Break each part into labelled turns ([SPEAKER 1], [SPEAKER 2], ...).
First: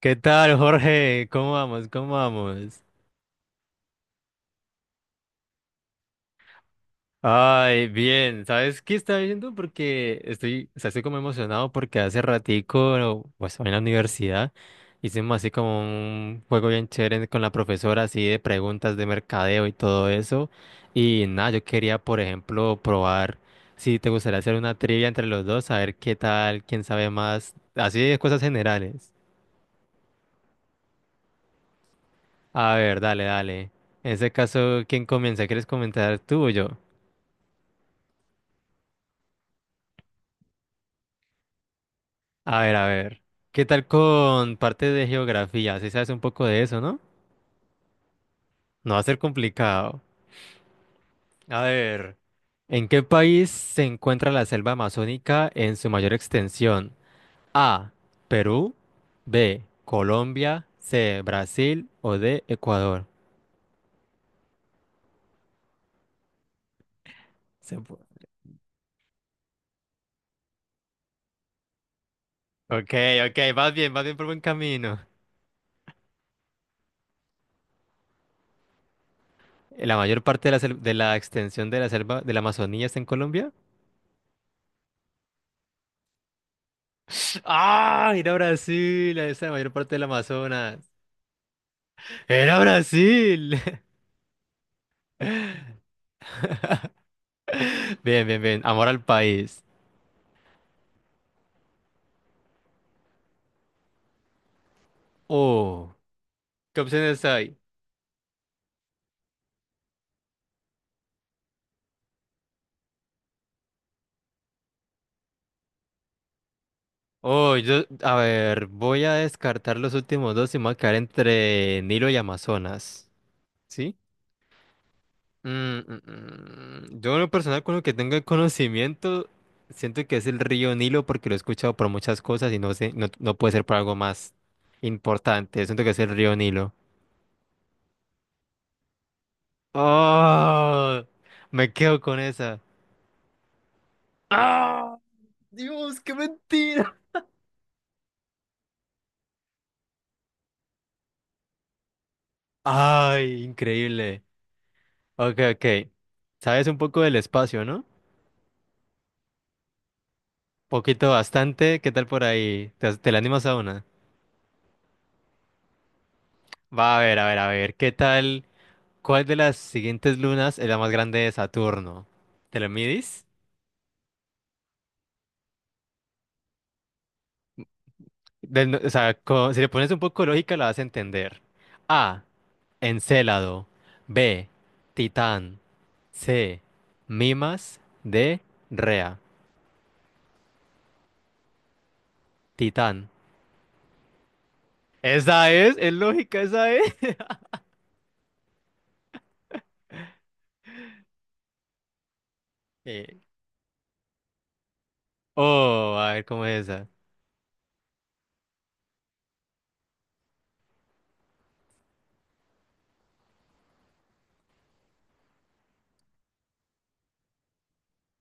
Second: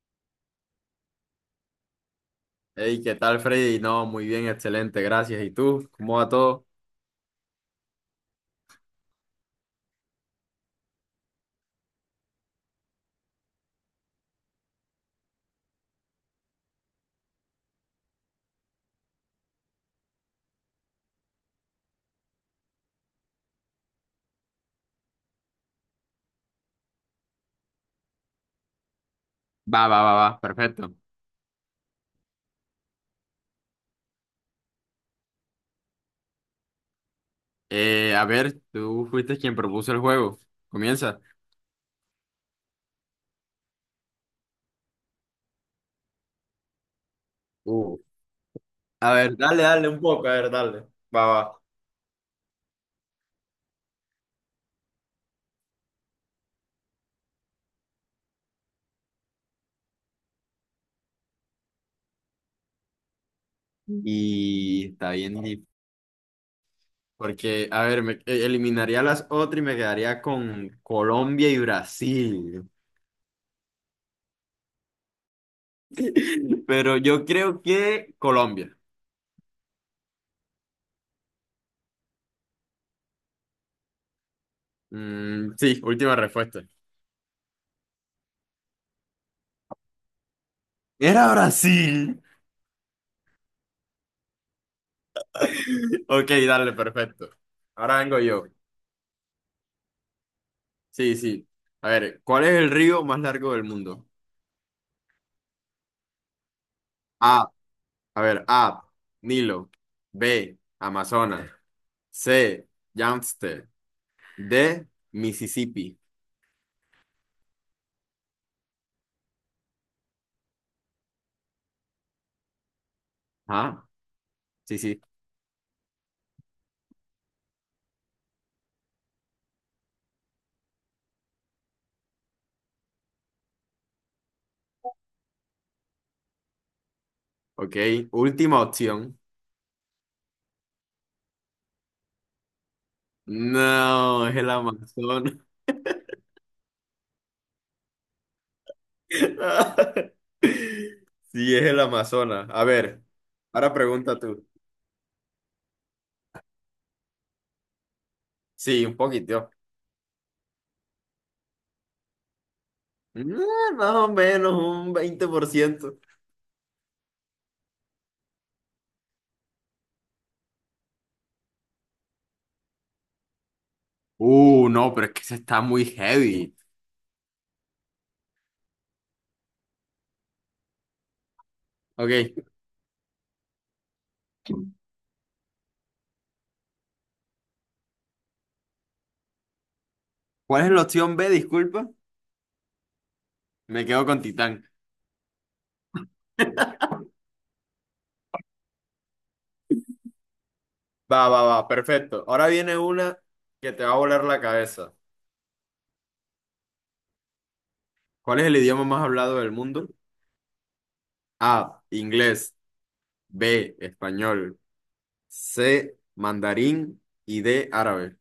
[SPEAKER 1] ¿Qué tal, Jorge? ¿Cómo vamos? ¿Cómo vamos?
[SPEAKER 2] Hey, ¿qué tal, Freddy? No, muy bien, excelente, gracias. ¿Y tú? ¿Cómo va todo?
[SPEAKER 1] Ay, bien. ¿Sabes qué estaba viendo? Porque estoy, o sea, estoy como emocionado porque hace ratico, pues, en la universidad, hicimos así como un juego bien chévere con la profesora, así de preguntas de mercadeo y todo eso. Y nada, yo quería, por ejemplo, probar si te gustaría hacer una trivia entre los dos, a ver qué tal, quién sabe más, así de cosas generales.
[SPEAKER 2] Va, va, va, va, perfecto.
[SPEAKER 1] A ver, dale, dale. En ese caso, ¿quién comienza? ¿Quieres comentar tú o yo?
[SPEAKER 2] A ver, tú fuiste quien propuso el juego. Comienza.
[SPEAKER 1] A ver, a ver. ¿Qué tal con parte de geografía? Si sabes un poco de eso, ¿no?
[SPEAKER 2] Uh,
[SPEAKER 1] No va a
[SPEAKER 2] A
[SPEAKER 1] ser
[SPEAKER 2] ver, dale, dale un
[SPEAKER 1] complicado.
[SPEAKER 2] poco, a ver, dale. Va, va.
[SPEAKER 1] A ver. ¿En qué país se encuentra la selva amazónica en su mayor extensión? A. Perú. B. Colombia. C. Brasil. O D. Ecuador.
[SPEAKER 2] Y está bien, dif- porque,
[SPEAKER 1] Se
[SPEAKER 2] a
[SPEAKER 1] pu-
[SPEAKER 2] ver, me eliminaría las otras y me quedaría con Colombia y Brasil.
[SPEAKER 1] Ok, ok, vas bien por buen camino.
[SPEAKER 2] Pero yo creo que Colombia.
[SPEAKER 1] ¿La mayor parte de de la extensión de la selva de la Amazonía está en Colombia?
[SPEAKER 2] Mm, sí, última respuesta.
[SPEAKER 1] ¡Ah! Mira Brasil, ahí está la mayor parte del Amazonas.
[SPEAKER 2] Era Brasil.
[SPEAKER 1] Era Brasil.
[SPEAKER 2] Ok, dale, perfecto. Ahora vengo
[SPEAKER 1] Bien, bien,
[SPEAKER 2] yo.
[SPEAKER 1] bien. Amor al país.
[SPEAKER 2] Sí, sí. A ver, ¿cuál es el río más largo del mundo?
[SPEAKER 1] Oh, ¿qué opciones
[SPEAKER 2] A,
[SPEAKER 1] hay?
[SPEAKER 2] a ver, A, Nilo; B, Amazonas; C, Yangtze; D, Mississippi.
[SPEAKER 1] Oh, yo, a ver, voy a descartar los últimos dos y me voy a quedar entre Nilo y Amazonas.
[SPEAKER 2] Ah,
[SPEAKER 1] ¿Sí?
[SPEAKER 2] sí, sí.
[SPEAKER 1] Mm, mm, mm. Yo en lo personal con lo que tengo el conocimiento, siento que es el río Nilo porque lo he escuchado por muchas cosas y no sé, no, no puede ser por algo más importante. Siento que es el río Nilo.
[SPEAKER 2] Ok, última opción.
[SPEAKER 1] Oh, me quedo con esa.
[SPEAKER 2] No, es el
[SPEAKER 1] ¡Ah!
[SPEAKER 2] Amazonas.
[SPEAKER 1] Dios, qué mentira.
[SPEAKER 2] Sí, es el Amazonas. A ver,
[SPEAKER 1] Ay,
[SPEAKER 2] ahora pregunta
[SPEAKER 1] increíble.
[SPEAKER 2] tú.
[SPEAKER 1] Ok, ok. Sabes un poco del espacio, ¿no?
[SPEAKER 2] Sí, un poquito.
[SPEAKER 1] Poquito, bastante. ¿Qué tal por ahí? ¿Te la
[SPEAKER 2] Mm,
[SPEAKER 1] animas a una?
[SPEAKER 2] Más o menos un 20%.
[SPEAKER 1] Va a ver, a ver, a ver. ¿Qué tal? ¿Cuál de las siguientes lunas es la más grande de Saturno? ¿Te lo midis?
[SPEAKER 2] No, pero es que se está muy heavy.
[SPEAKER 1] Del no- o sea, co- Si le pones un poco de lógica, la vas a entender.
[SPEAKER 2] Ok,
[SPEAKER 1] A. Encélado. B. Titán. C. Mimas. D. Rea.
[SPEAKER 2] ¿cuál es la opción B? Disculpa.
[SPEAKER 1] Titán.
[SPEAKER 2] Me quedo con Titán.
[SPEAKER 1] Esa es lógica, esa es.
[SPEAKER 2] Va, va, va, perfecto. Ahora viene una que te va a volar la cabeza.
[SPEAKER 1] Oh, a ver cómo es esa.
[SPEAKER 2] ¿Cuál es el idioma más hablado del mundo? A, inglés; B, español; C, mandarín; y D, árabe.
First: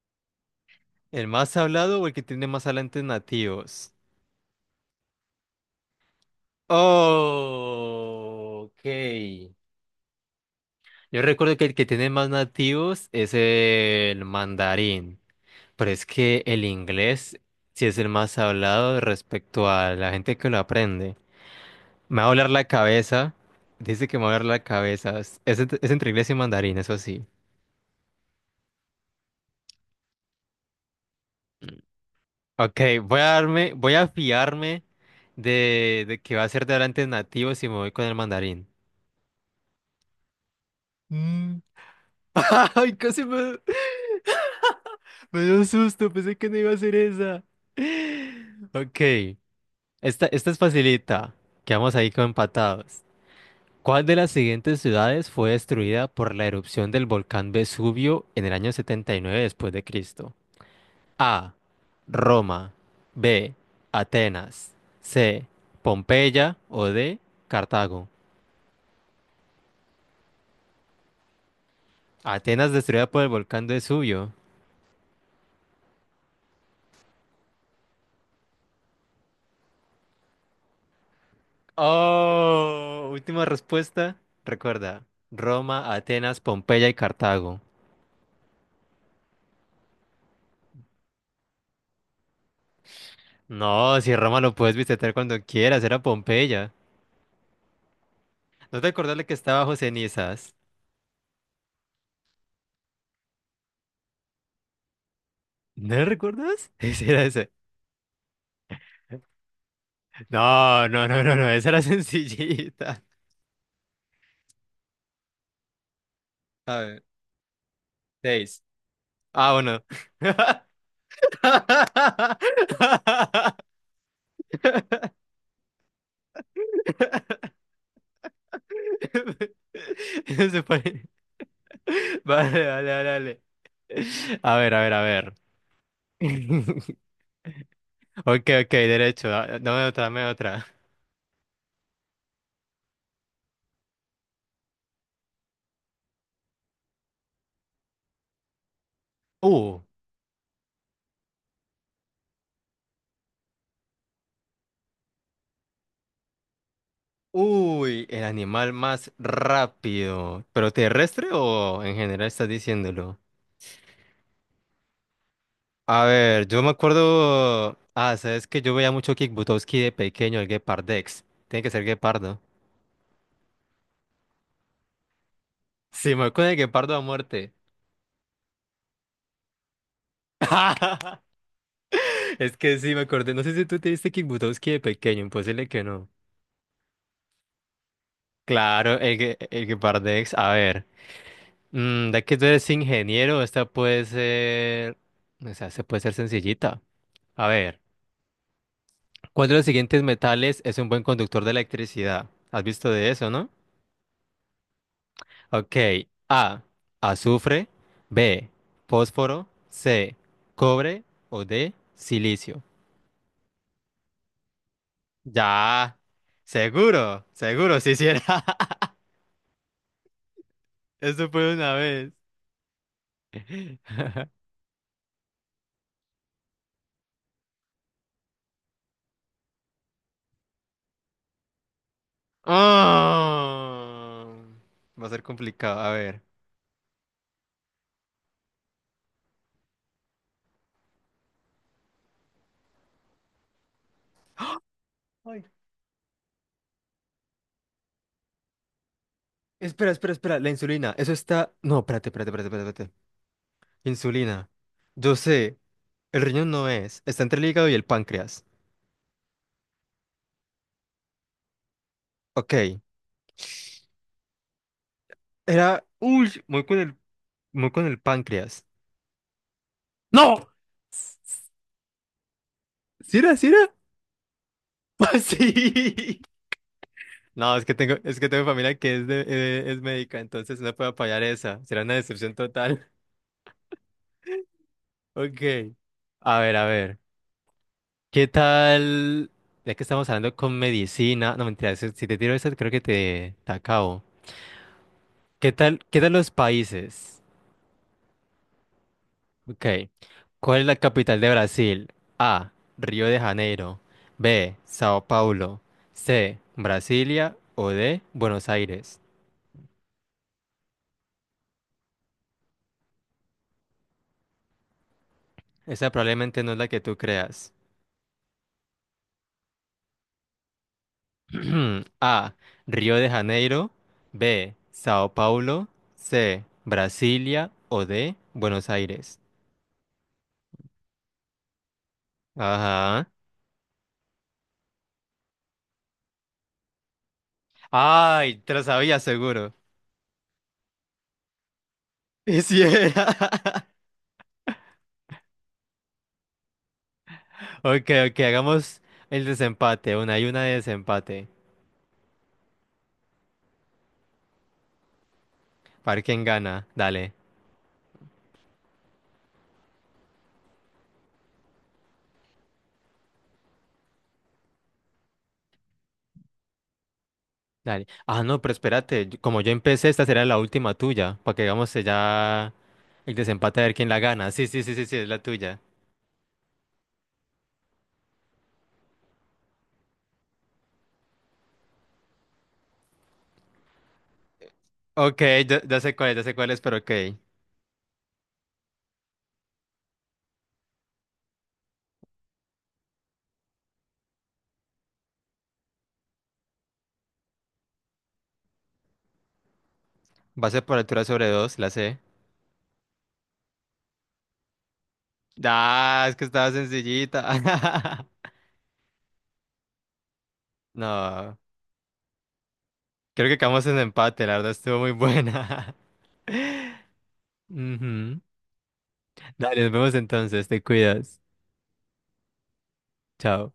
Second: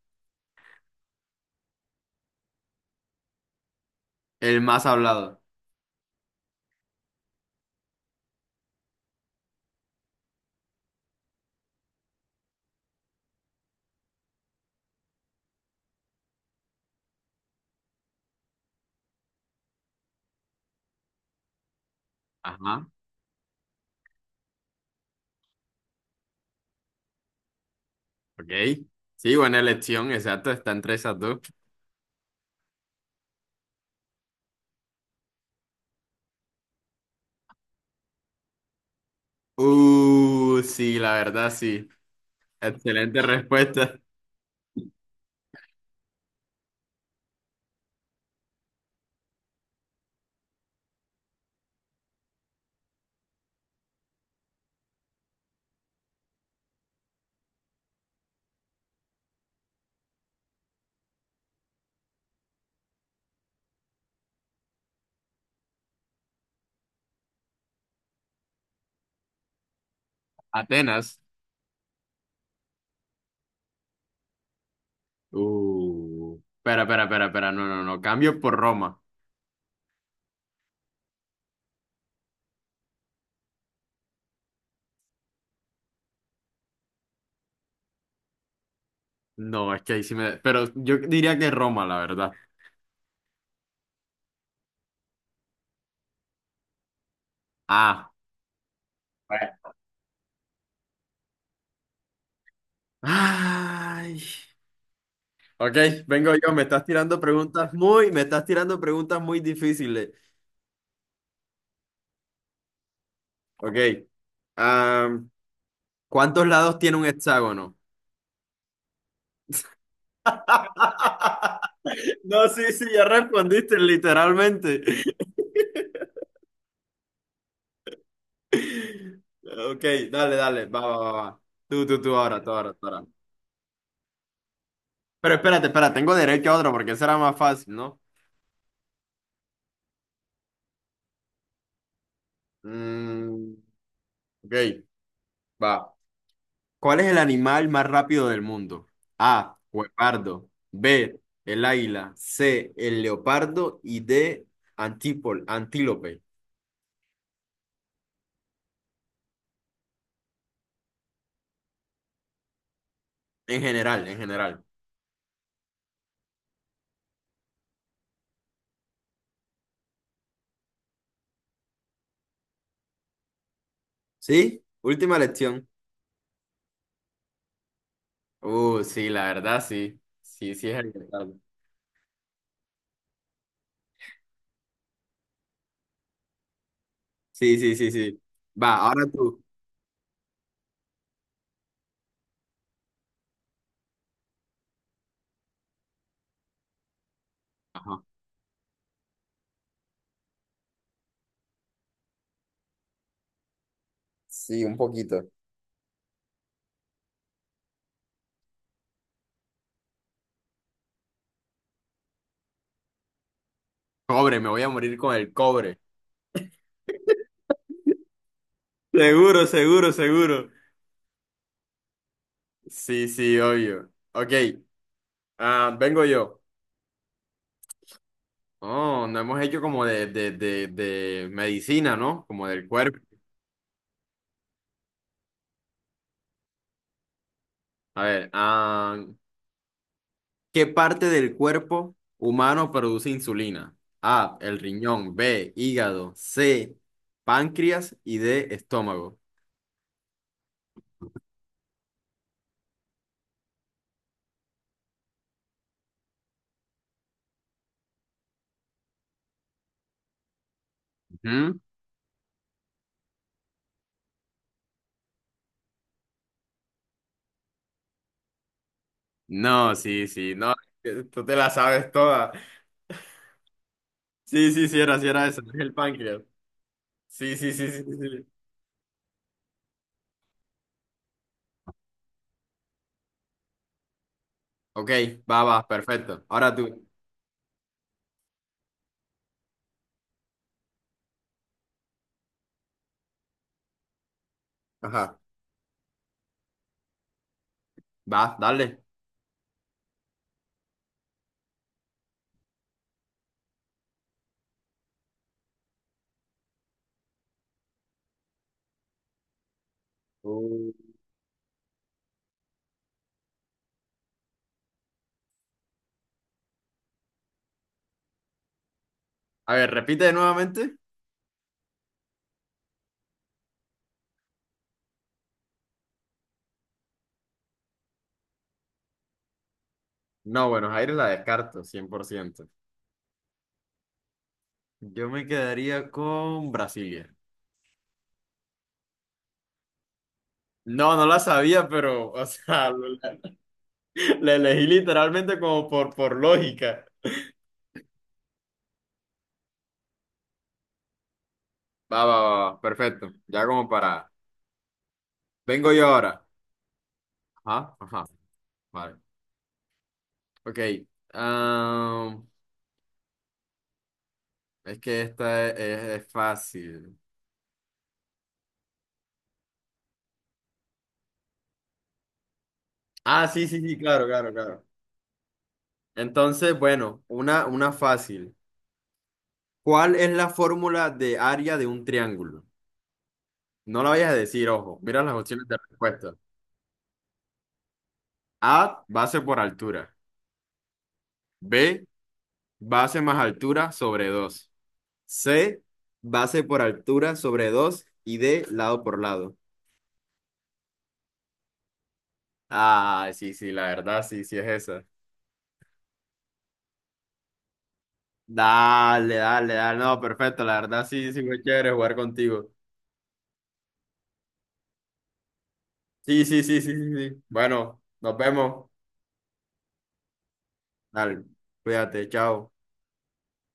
[SPEAKER 1] ¿El más hablado o el que tiene más hablantes nativos?
[SPEAKER 2] El más hablado.
[SPEAKER 1] Oh, ok. Yo recuerdo que el que tiene más nativos es el mandarín, pero es que el inglés sí es el más hablado respecto a la gente que lo aprende. Me va a doler la
[SPEAKER 2] Ajá,
[SPEAKER 1] cabeza. Dice que me va a doler la cabeza. Es, es entre inglés y mandarín, eso sí.
[SPEAKER 2] ok. Sí, buena elección, exacto, está entre esas dos.
[SPEAKER 1] Ok, voy a fiarme de que va a ser de hablantes nativos y me voy con el mandarín.
[SPEAKER 2] Sí, la verdad,
[SPEAKER 1] Mm.
[SPEAKER 2] sí.
[SPEAKER 1] Ay,
[SPEAKER 2] Excelente
[SPEAKER 1] casi me,
[SPEAKER 2] respuesta.
[SPEAKER 1] me dio susto, pensé que no iba a ser esa. Ok, esta es facilita. Quedamos ahí como empatados. ¿Cuál de las siguientes ciudades fue destruida por la erupción del volcán Vesubio en el año 79 después de Cristo? A. Roma. B. Atenas. C. Pompeya o D. Cartago.
[SPEAKER 2] Atenas.
[SPEAKER 1] Atenas destruida por el volcán Vesubio.
[SPEAKER 2] Espera, espera, espera, espera, no, no, no, cambio por Roma.
[SPEAKER 1] Oh, última respuesta. Recuerda, Roma, Atenas, Pompeya y Cartago.
[SPEAKER 2] No, es que ahí sí me... Pero yo diría que Roma, la verdad.
[SPEAKER 1] No, si Roma lo puedes visitar cuando quieras, era Pompeya.
[SPEAKER 2] Ah.
[SPEAKER 1] ¿No te acordás de que
[SPEAKER 2] Bueno,
[SPEAKER 1] estaba bajo cenizas?
[SPEAKER 2] ay. Ok,
[SPEAKER 1] ¿No
[SPEAKER 2] vengo yo. Me
[SPEAKER 1] recuerdas?
[SPEAKER 2] estás
[SPEAKER 1] Ese
[SPEAKER 2] tirando
[SPEAKER 1] era ese.
[SPEAKER 2] preguntas muy... Me estás tirando preguntas muy difíciles.
[SPEAKER 1] No, no, no, no, no, esa era sencillita.
[SPEAKER 2] Ok. Am, ¿Cuántos
[SPEAKER 1] A
[SPEAKER 2] lados tiene
[SPEAKER 1] ver,
[SPEAKER 2] un hexágono?
[SPEAKER 1] seis. Ah, bueno.
[SPEAKER 2] No, sí, sí, ya respondiste literalmente. Ok, dale,
[SPEAKER 1] Se
[SPEAKER 2] dale, va, va,
[SPEAKER 1] pare-
[SPEAKER 2] va, va. Tú, ahora,
[SPEAKER 1] Vale,
[SPEAKER 2] tú, ahora,
[SPEAKER 1] vale,
[SPEAKER 2] tú,
[SPEAKER 1] vale,
[SPEAKER 2] ahora.
[SPEAKER 1] vale. A ver, a ver, a ver.
[SPEAKER 2] Pero espérate, espera, tengo derecho a otro porque será más fácil, ¿no?
[SPEAKER 1] Ok, ok, derecho. Dame otra, dame otra.
[SPEAKER 2] Mm, ok. Va. ¿Cuál es el animal más rápido del mundo? A,
[SPEAKER 1] Uh,
[SPEAKER 2] guepardo; B, el águila; C, el leopardo; y D, antílope.
[SPEAKER 1] uy, el animal más rápido. ¿Pero terrestre o en general estás diciéndolo?
[SPEAKER 2] En general, en general.
[SPEAKER 1] A ver, yo me acuerdo. Ah, sabes que yo veía mucho Kick Buttowski de pequeño, el Gepardex. Tiene que ser guepardo.
[SPEAKER 2] ¿Sí? Última lección.
[SPEAKER 1] Sí, me acuerdo de guepardo a muerte.
[SPEAKER 2] Sí, la verdad, sí. Sí, sí es el leopardo.
[SPEAKER 1] Es que sí, me acordé. No sé si tú te viste Kick Buttowski de pequeño, imposible que no.
[SPEAKER 2] Sí, sí, sí, sí. Va,
[SPEAKER 1] Claro,
[SPEAKER 2] ahora tú.
[SPEAKER 1] el que Pardex, a ver. Mm, de que tú eres ingeniero, esta puede ser. O sea, se puede ser sencillita. A ver,
[SPEAKER 2] Ajá.
[SPEAKER 1] ¿cuál de los siguientes metales es un buen conductor de electricidad? ¿Has visto de eso, no?
[SPEAKER 2] Sí, un poquito.
[SPEAKER 1] Ok. A. Azufre. B. Fósforo. C. Cobre. O D. Silicio.
[SPEAKER 2] Cobre, me voy a morir con el cobre.
[SPEAKER 1] Ya. Seguro, seguro, si hiciera.
[SPEAKER 2] Seguro, seguro, seguro.
[SPEAKER 1] Eso fue una vez.
[SPEAKER 2] Sí, sí, obvio. Ok, ah, vengo yo. Oh, no hemos hecho como de medicina, ¿no? Como del cuerpo.
[SPEAKER 1] Ah, va a ser complicado. A ver.
[SPEAKER 2] A ver, ah, ¿qué parte del cuerpo humano produce insulina? A, el riñón;
[SPEAKER 1] Ay.
[SPEAKER 2] B, hígado; C, páncreas; y D, estómago.
[SPEAKER 1] Espera, espera, espera. La insulina. Eso está. No, espérate, espérate, espérate, espérate, espérate. Insulina. Yo sé. El riñón no es. Está entre el hígado y el páncreas.
[SPEAKER 2] Ujú.
[SPEAKER 1] Ok. Era. Uy, muy con el. Muy con el páncreas.
[SPEAKER 2] No, sí, sí,
[SPEAKER 1] ¡No!
[SPEAKER 2] no, tú te la sabes toda.
[SPEAKER 1] ¿Sí era? ¿Sí era?
[SPEAKER 2] Sí, sí, sí, era eso, es el
[SPEAKER 1] Sí.
[SPEAKER 2] páncreas. Sí, sí,
[SPEAKER 1] No,
[SPEAKER 2] sí, sí,
[SPEAKER 1] es
[SPEAKER 2] sí,
[SPEAKER 1] que tengo familia que es de, es médica, entonces no puedo apoyar esa. Será una decepción total.
[SPEAKER 2] Ok, va, va,
[SPEAKER 1] Ok.
[SPEAKER 2] perfecto.
[SPEAKER 1] A
[SPEAKER 2] Ahora
[SPEAKER 1] ver, a
[SPEAKER 2] tú.
[SPEAKER 1] ver. ¿Qué tal? Ya que estamos hablando con medicina, no mentira, si te tiro eso creo que te acabo.
[SPEAKER 2] Ajá,
[SPEAKER 1] ¿Qué tal? ¿Qué tal los países?
[SPEAKER 2] va, dale.
[SPEAKER 1] Ok. ¿Cuál es la capital de Brasil? A. Río de Janeiro. B. Sao Paulo. C. Brasilia. O D. Buenos Aires.
[SPEAKER 2] Uh,
[SPEAKER 1] Esa probablemente no es la que tú creas.
[SPEAKER 2] A ver, repite nuevamente.
[SPEAKER 1] A. Río de Janeiro. B. Sao Paulo. C. Brasilia. O D. Buenos Aires.
[SPEAKER 2] No, Buenos Aires la descarto, 100%.
[SPEAKER 1] Ajá.
[SPEAKER 2] Yo me quedaría con Brasilia.
[SPEAKER 1] Ay, te lo sabía seguro.
[SPEAKER 2] No, no la sabía, pero, o
[SPEAKER 1] Y sí
[SPEAKER 2] sea,
[SPEAKER 1] era.
[SPEAKER 2] la, la elegí literalmente como por lógica.
[SPEAKER 1] Ok, ok, hagamos el desempate. Una y una de desempate.
[SPEAKER 2] Va, va, va, va, perfecto. Ya como para... Vengo yo
[SPEAKER 1] Para ver quién
[SPEAKER 2] ahora.
[SPEAKER 1] gana. Dale,
[SPEAKER 2] Ajá, ajá. Vale. Ok. am, es que es fácil.
[SPEAKER 1] dale. Ah, no, pero espérate. Como yo empecé, esta será la última tuya. Para que hagamos ya el
[SPEAKER 2] Ah, sí,
[SPEAKER 1] desempate
[SPEAKER 2] sí,
[SPEAKER 1] a ver
[SPEAKER 2] sí,
[SPEAKER 1] quién la
[SPEAKER 2] claro,
[SPEAKER 1] gana.
[SPEAKER 2] claro,
[SPEAKER 1] Sí, sí,
[SPEAKER 2] claro.
[SPEAKER 1] sí, sí, sí, es la tuya.
[SPEAKER 2] Entonces, bueno, una fácil. ¿Cuál es la fórmula de área de un triángulo? No la vayas a decir, ojo. Mira las
[SPEAKER 1] Ok,
[SPEAKER 2] opciones de
[SPEAKER 1] ya, ya sé cuál
[SPEAKER 2] respuesta.
[SPEAKER 1] es, ya sé cuál es, pero ok.
[SPEAKER 2] A, base por altura; B, base más altura sobre dos; C, base por altura sobre dos; y D, lado por lado.
[SPEAKER 1] Base por altura sobre dos, la sé.
[SPEAKER 2] Ah, sí, sí, la verdad, sí, sí es esa.
[SPEAKER 1] Ah, es que estaba sencillita.
[SPEAKER 2] Dale, dale, dale. No, perfecto. La verdad, sí, sí,
[SPEAKER 1] No,
[SPEAKER 2] muy chévere jugar contigo.
[SPEAKER 1] creo que quedamos en empate. La verdad estuvo muy buena.
[SPEAKER 2] Sí, sí, sí, sí, sí, sí. Bueno, nos
[SPEAKER 1] Ujú.
[SPEAKER 2] vemos.
[SPEAKER 1] Dale, nos vemos entonces, te cuidas.
[SPEAKER 2] Dale, cuídate, chao.
[SPEAKER 1] Chao.